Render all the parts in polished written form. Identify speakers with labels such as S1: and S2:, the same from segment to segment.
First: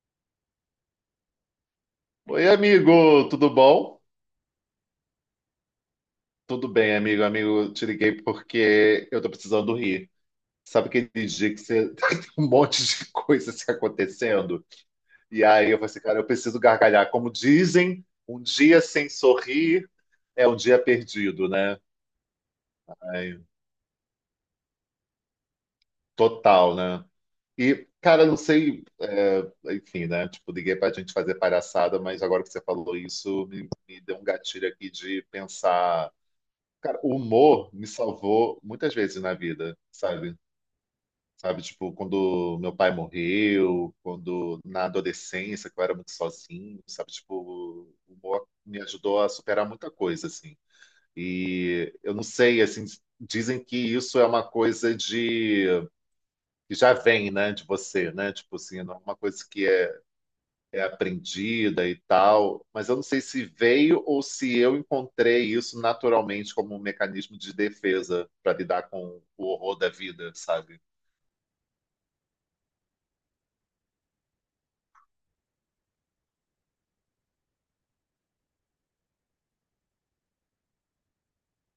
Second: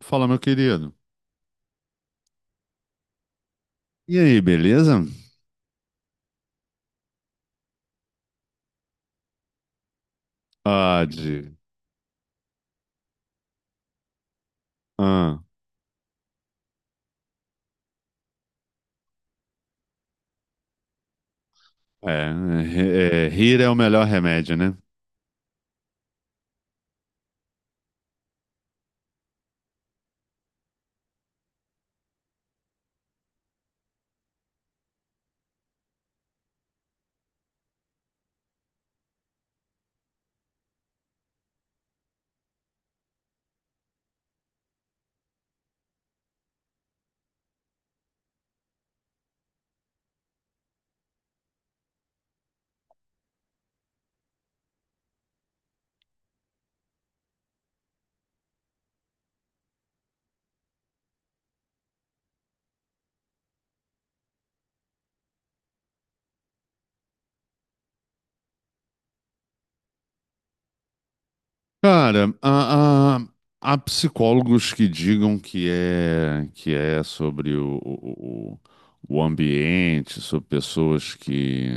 S1: Fala, meu querido.
S2: Oi, amigo, tudo bom?
S1: E aí, beleza?
S2: Tudo bem, amigo. Amigo, te liguei porque eu tô precisando rir. Sabe
S1: Ah,
S2: aquele dia
S1: de...
S2: que você tem um monte de coisa se acontecendo?
S1: Ah,
S2: E aí eu falei assim, cara, eu preciso gargalhar. Como dizem, um dia sem sorrir é um dia perdido, né?
S1: é,
S2: Aí,
S1: Rir é o melhor remédio, né?
S2: total, né? E, cara, não sei, enfim, né? Tipo, liguei pra gente fazer palhaçada, mas agora que você falou isso, me deu um gatilho aqui de pensar. Cara, o humor me salvou muitas vezes na vida, sabe? Sabe, tipo, quando meu pai morreu, quando na adolescência, que eu era muito sozinho, sabe? Tipo, o humor me ajudou a superar muita coisa, assim. E eu não sei, assim, dizem que isso é uma coisa de que já vem, né, de você, né? Tipo assim, não é uma coisa que é aprendida e tal, mas eu não sei se veio ou se eu encontrei isso naturalmente como um mecanismo de defesa para lidar com o horror da vida, sabe?
S1: Cara, há psicólogos que digam que é sobre o ambiente, sobre pessoas que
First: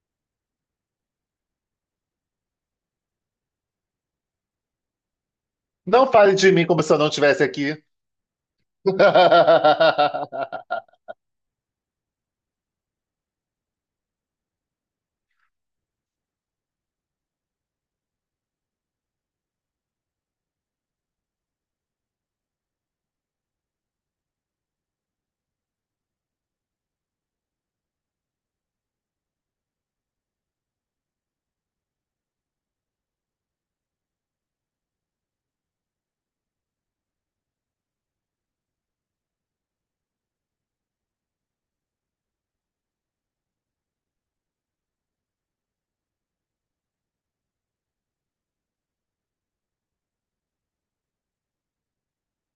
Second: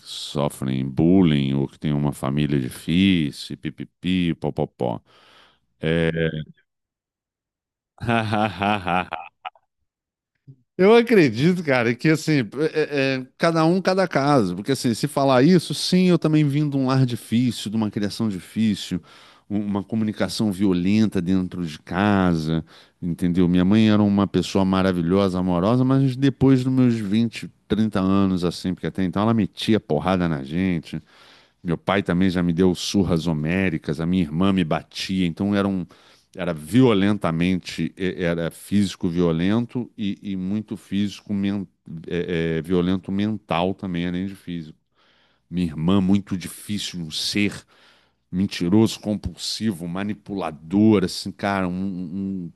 S1: sofrem bullying ou que têm uma família difícil, pipipi, popopó.
S2: Não fale de mim como se eu não estivesse aqui.
S1: Eu acredito, cara, que assim, cada um, cada caso. Porque assim, se falar isso, sim, eu também vim de um lar difícil, de uma criação difícil, uma comunicação violenta dentro de casa, entendeu? Minha mãe era uma pessoa maravilhosa, amorosa, mas depois dos meus 20, 30 anos, assim, porque até então ela metia porrada na gente, meu pai também já me deu surras homéricas, a minha irmã me batia, então era violentamente, era físico violento e muito violento mental também, além de físico. Minha irmã, muito difícil, um ser mentiroso, compulsivo, manipulador, assim, cara, um,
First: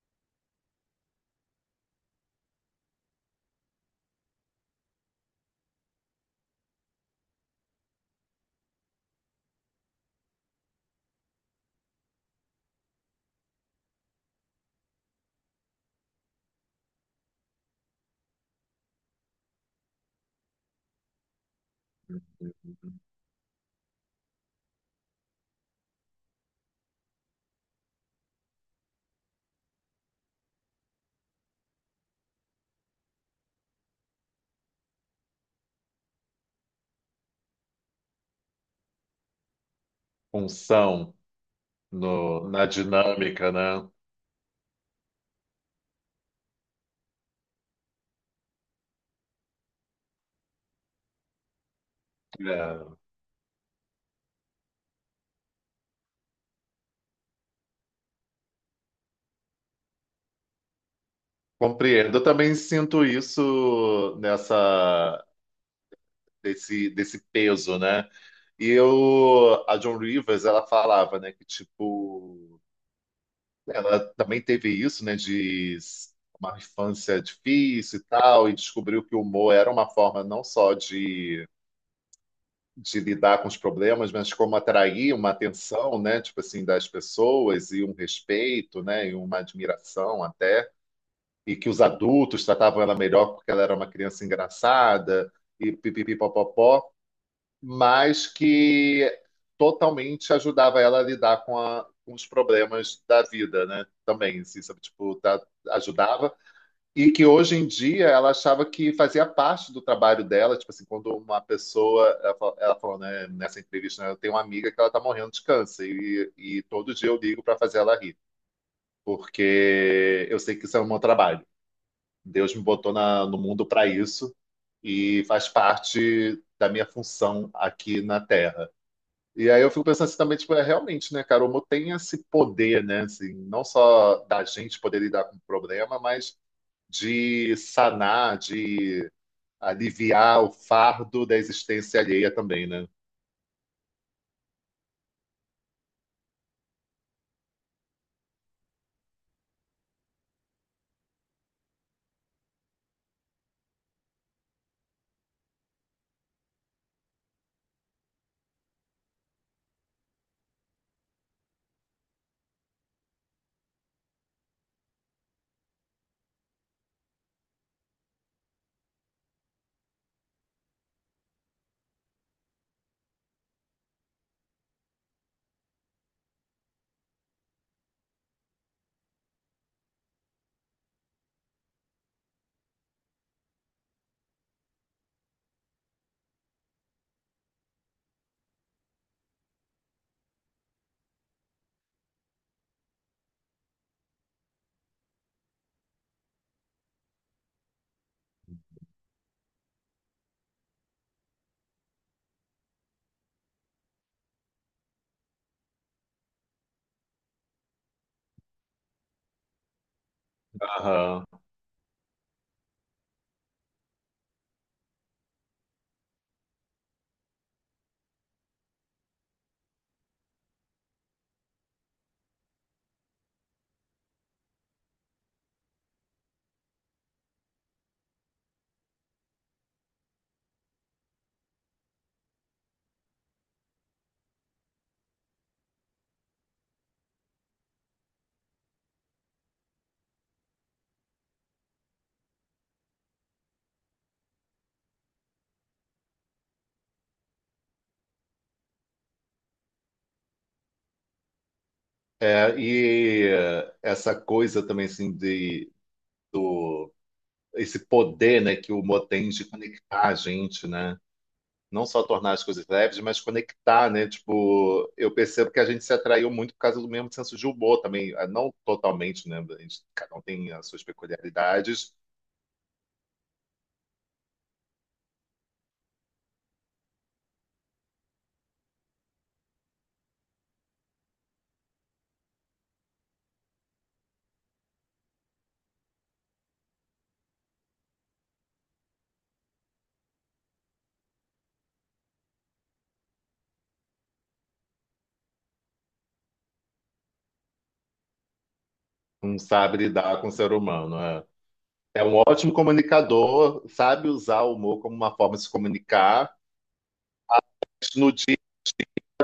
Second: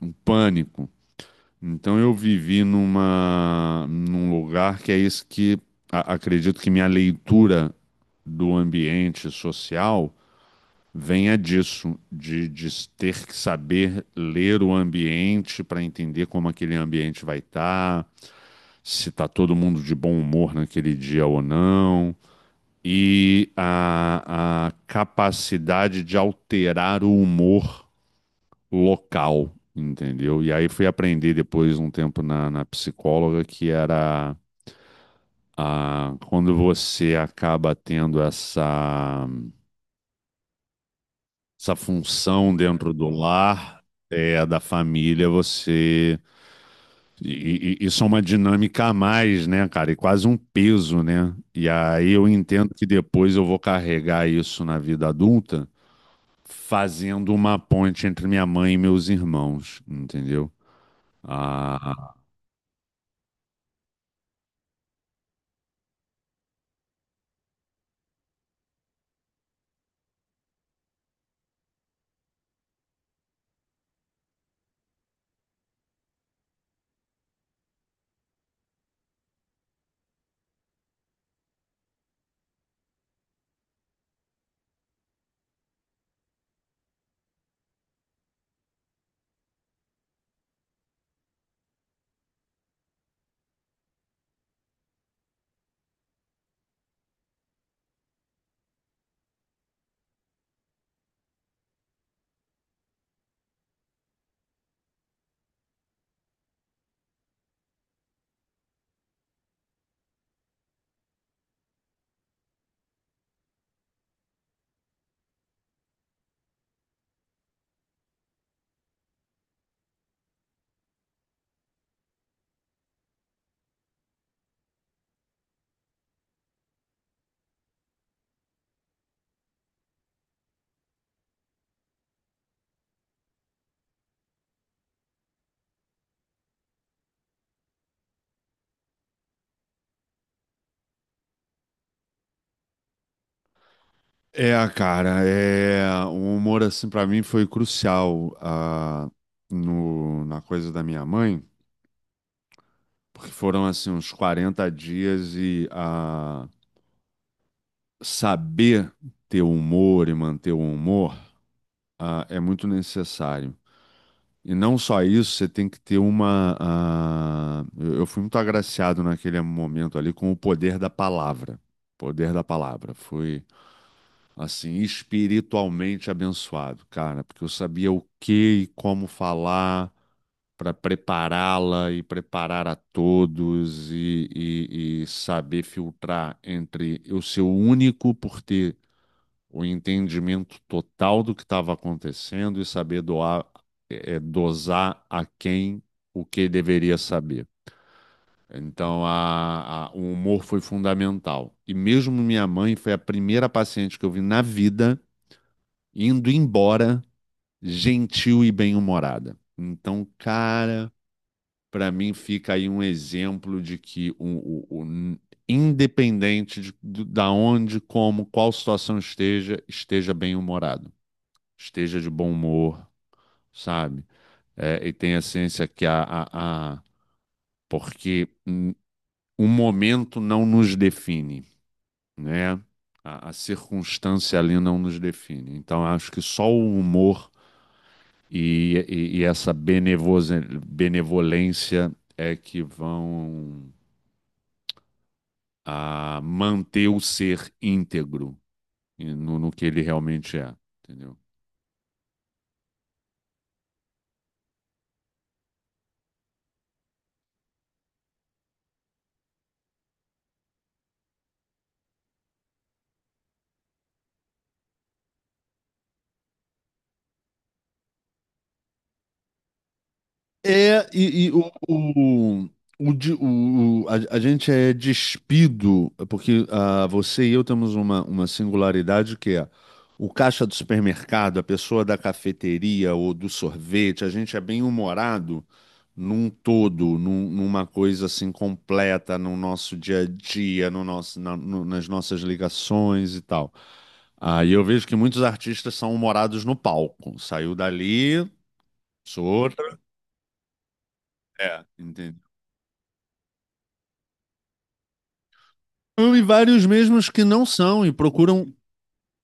S1: um, um pânico. Então eu vivi num lugar que é isso que acredito que minha leitura do ambiente social venha disso, de ter que saber ler o ambiente para entender como aquele ambiente vai estar, se está todo mundo de bom humor naquele dia ou não, e a capacidade de alterar o humor local, entendeu? E aí fui aprender depois um tempo na psicóloga que era a, quando você acaba tendo
S2: Função
S1: essa
S2: no,
S1: função
S2: na
S1: dentro do
S2: dinâmica,
S1: lar,
S2: né?
S1: é, da família, você. Isso é uma dinâmica a mais, né, cara? E quase um peso, né? E aí eu entendo que
S2: É,
S1: depois eu vou carregar isso na vida adulta, fazendo uma ponte entre minha mãe e meus irmãos, entendeu? Ah,
S2: compreendo. Eu também sinto isso nessa desse peso, né? E eu, a John Rivers, ela falava, né, que tipo, ela também teve isso, né, de uma infância difícil e tal, e descobriu que o humor era uma forma não só de lidar com os problemas, mas como atrair uma atenção, né, tipo assim, das pessoas e um respeito, né, e uma admiração até, e que os adultos tratavam ela melhor porque ela era uma criança engraçada e pipipi, mas que totalmente ajudava ela a lidar com, a- com os problemas da vida, né? Também, assim, sabe? Tipo, ajudava. E que hoje em dia ela achava que fazia parte do trabalho dela, tipo assim, quando uma pessoa, ela falou, né, nessa entrevista, né, eu tenho uma amiga que ela tá morrendo de câncer e todo dia eu ligo para fazer ela rir, porque eu sei que isso é o meu trabalho. Deus me botou no mundo para isso e faz parte da minha função aqui na Terra. E aí eu fico pensando assim também, tipo, é realmente, né, cara, o humor tem esse poder, né, assim, não só da gente poder lidar com o problema, mas de sanar, de aliviar o fardo da existência alheia também, né?
S1: É, cara, é o humor assim pra mim foi crucial, no, na coisa da minha mãe, porque foram assim uns 40 dias e, saber ter humor e manter o humor, é muito necessário. E não só isso, você tem que ter uma. Eu fui muito agraciado naquele momento ali com o poder da palavra. Poder da palavra. Foi assim, espiritualmente abençoado, cara, porque eu sabia o que e como falar para prepará-la e preparar a todos e saber filtrar entre eu ser o único por ter o entendimento total do que estava acontecendo e saber doar, dosar a quem o que deveria saber. Então, o humor foi fundamental. E mesmo minha mãe foi a primeira paciente que eu vi na vida indo embora, gentil e bem-humorada. Então, cara,
S2: Aham.
S1: para mim fica aí um exemplo de que o- o- independente da onde, como, qual situação esteja, esteja bem-humorado, esteja de bom humor, sabe? É, e tenha ciência que a- porque o momento não nos define, né? A circunstância ali não nos define. Então, acho que só o humor e essa benevolência é que vão, manter o ser íntegro e no que ele realmente é, entendeu?
S2: É, e essa coisa também, assim, de, do, esse poder, né, que o humor tem de conectar a gente, né? Não só tornar as coisas leves, mas conectar, né? Tipo, eu percebo que a gente se atraiu muito por causa do mesmo senso de humor também, ah, não totalmente, né? A gente, cada um tem as suas
S1: É, e
S2: peculiaridades,
S1: o, de- o- a gente é despido, porque, você e eu temos uma singularidade que é o caixa do supermercado, a pessoa da cafeteria ou do sorvete, a gente é bem humorado num todo, numa coisa assim completa no nosso dia a dia, no nosso, na- no- nas nossas ligações e tal. Ah, e eu vejo que muitos artistas são humorados no palco. Saiu dali, sou
S2: não
S1: outra.
S2: sabe lidar com o ser humano, né?
S1: É,
S2: É
S1: entendeu?
S2: um ótimo comunicador, sabe usar o humor como uma forma de se
S1: E
S2: comunicar,
S1: vários mesmos que não são e
S2: mas no dia
S1: procuram.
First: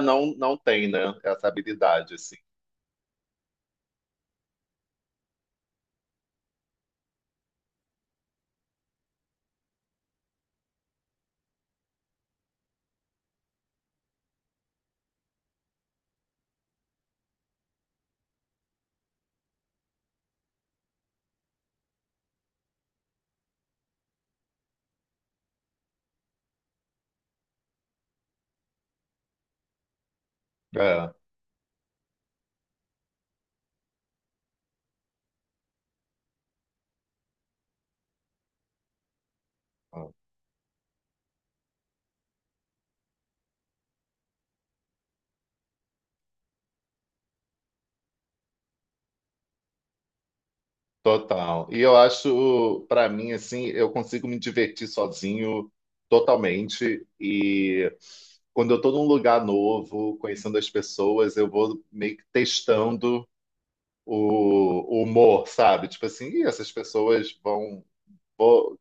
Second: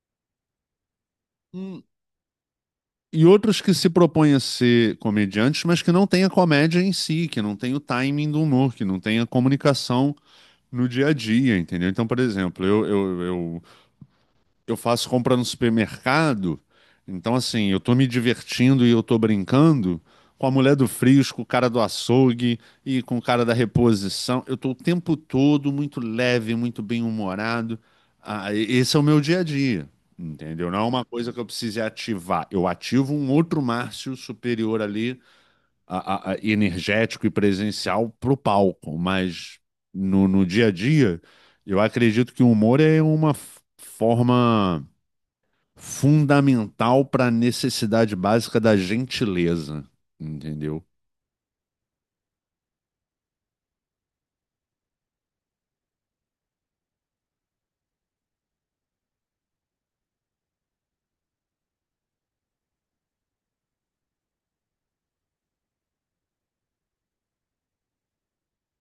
S2: não, não tem, né? Essa
S1: um
S2: habilidade, assim.
S1: E outros que se propõem a ser comediantes, mas que não têm a comédia em si, que não tem o timing do humor, que não tem a comunicação no dia a dia, entendeu? Então, por exemplo, eu faço compra no supermercado, então assim, eu tô me divertindo e eu tô brincando com a mulher do Frisco, o cara do açougue e com o cara da reposição. Eu tô o tempo todo muito leve, muito bem-humorado. Esse é o meu dia a dia, entendeu? Não é uma
S2: É,
S1: coisa que eu precise ativar. Eu ativo um outro Márcio superior ali, energético e presencial pro palco, mas
S2: é,
S1: no dia a dia, eu acredito que o humor é uma forma fundamental para a necessidade básica da gentileza, entendeu?
S2: total. E eu acho, para mim, assim, eu consigo me divertir sozinho totalmente, e quando eu tô num lugar novo, conhecendo as pessoas, eu vou meio que testando o humor, sabe? Tipo assim, "Ih, essas pessoas vão, vou-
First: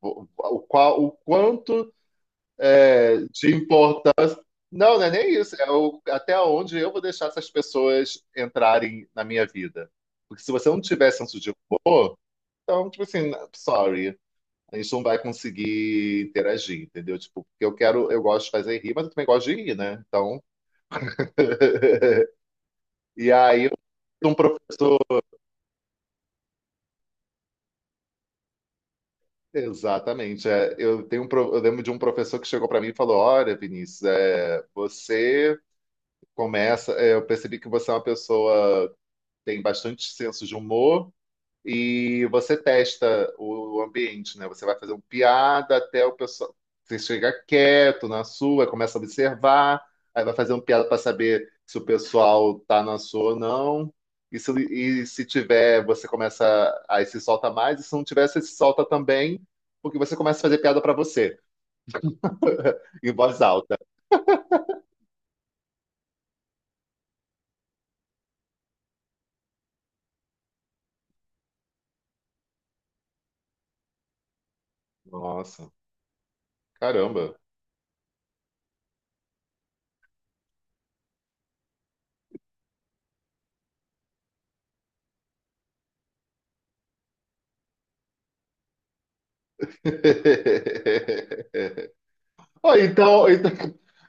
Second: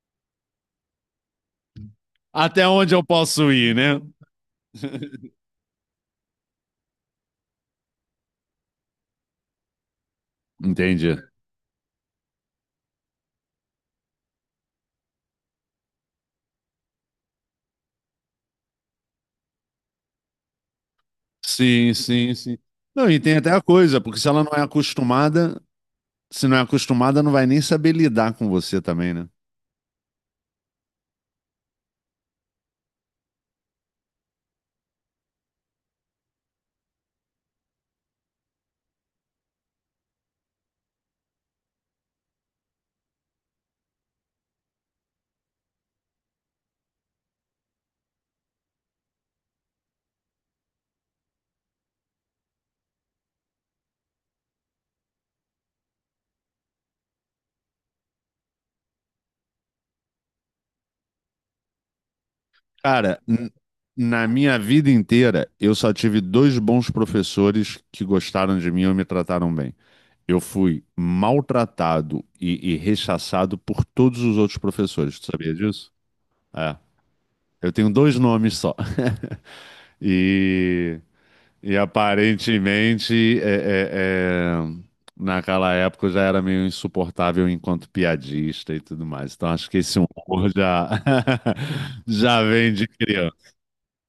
S2: o qual, o quanto
S1: Até onde eu
S2: é,
S1: posso
S2: de
S1: ir, né?
S2: importância". Não, não é nem isso. É o, até onde eu vou deixar essas pessoas entrarem na minha vida. Porque se você não tiver
S1: Entendi.
S2: senso de humor, então, tipo assim, sorry. A gente não vai conseguir interagir, entendeu? Tipo, porque eu quero, eu gosto de fazer rir, mas eu também gosto de rir, né? Então,
S1: Sim, sim, sim. Não, e
S2: e
S1: tem até a
S2: aí
S1: coisa, porque
S2: um prof-
S1: se não é acostumada, não vai nem saber lidar com você também, né?
S2: exatamente. É, eu lembro de um professor que chegou para mim e falou: "Olha, Vinícius, é, eu percebi que você é uma pessoa que tem bastante senso de humor, e você testa o ambiente, né? Você vai fazer uma piada até o pessoal. Você chega quieto na sua, começa a observar, aí vai fazer uma piada para saber se o pessoal tá na sua ou não. E se tiver, você começa. Aí se solta mais, e se não tiver, você se solta também, porque você começa a fazer piada para você, em
S1: Cara,
S2: voz alta".
S1: na minha vida inteira, eu só tive dois bons professores que gostaram de mim e me trataram bem. Eu fui maltratado e rechaçado por todos os outros professores, tu sabia
S2: Nossa,
S1: disso? É.
S2: caramba.
S1: Eu tenho dois nomes só. E, e aparentemente, é, é, é, naquela época eu já era meio insuportável enquanto piadista e tudo mais. Então acho que esse humor já, já vem
S2: Ó,
S1: de criança.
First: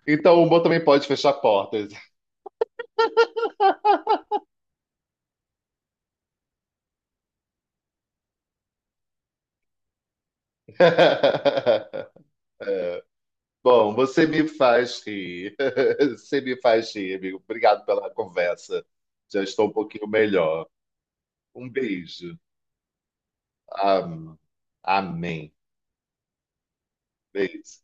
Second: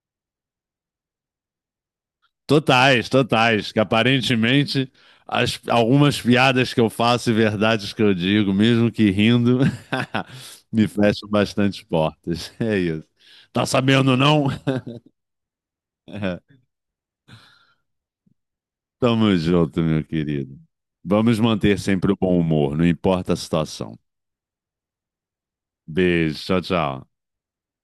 S2: então o humor também pode fechar portas.
S1: Totais, totais. Que aparentemente algumas piadas que eu faço e verdades que eu digo, mesmo que rindo, me fecham bastante portas. É isso. Tá
S2: Bom,
S1: sabendo,
S2: você
S1: não?
S2: me faz rir. Você me faz rir, amigo. Obrigado pela conversa.
S1: Tamo
S2: Já estou um
S1: junto, meu
S2: pouquinho
S1: querido.
S2: melhor.
S1: Vamos
S2: Um
S1: manter sempre o bom
S2: beijo.
S1: humor, não importa a situação.
S2: Am- Amém.
S1: Beijo, tchau, tchau.
S2: Beijo.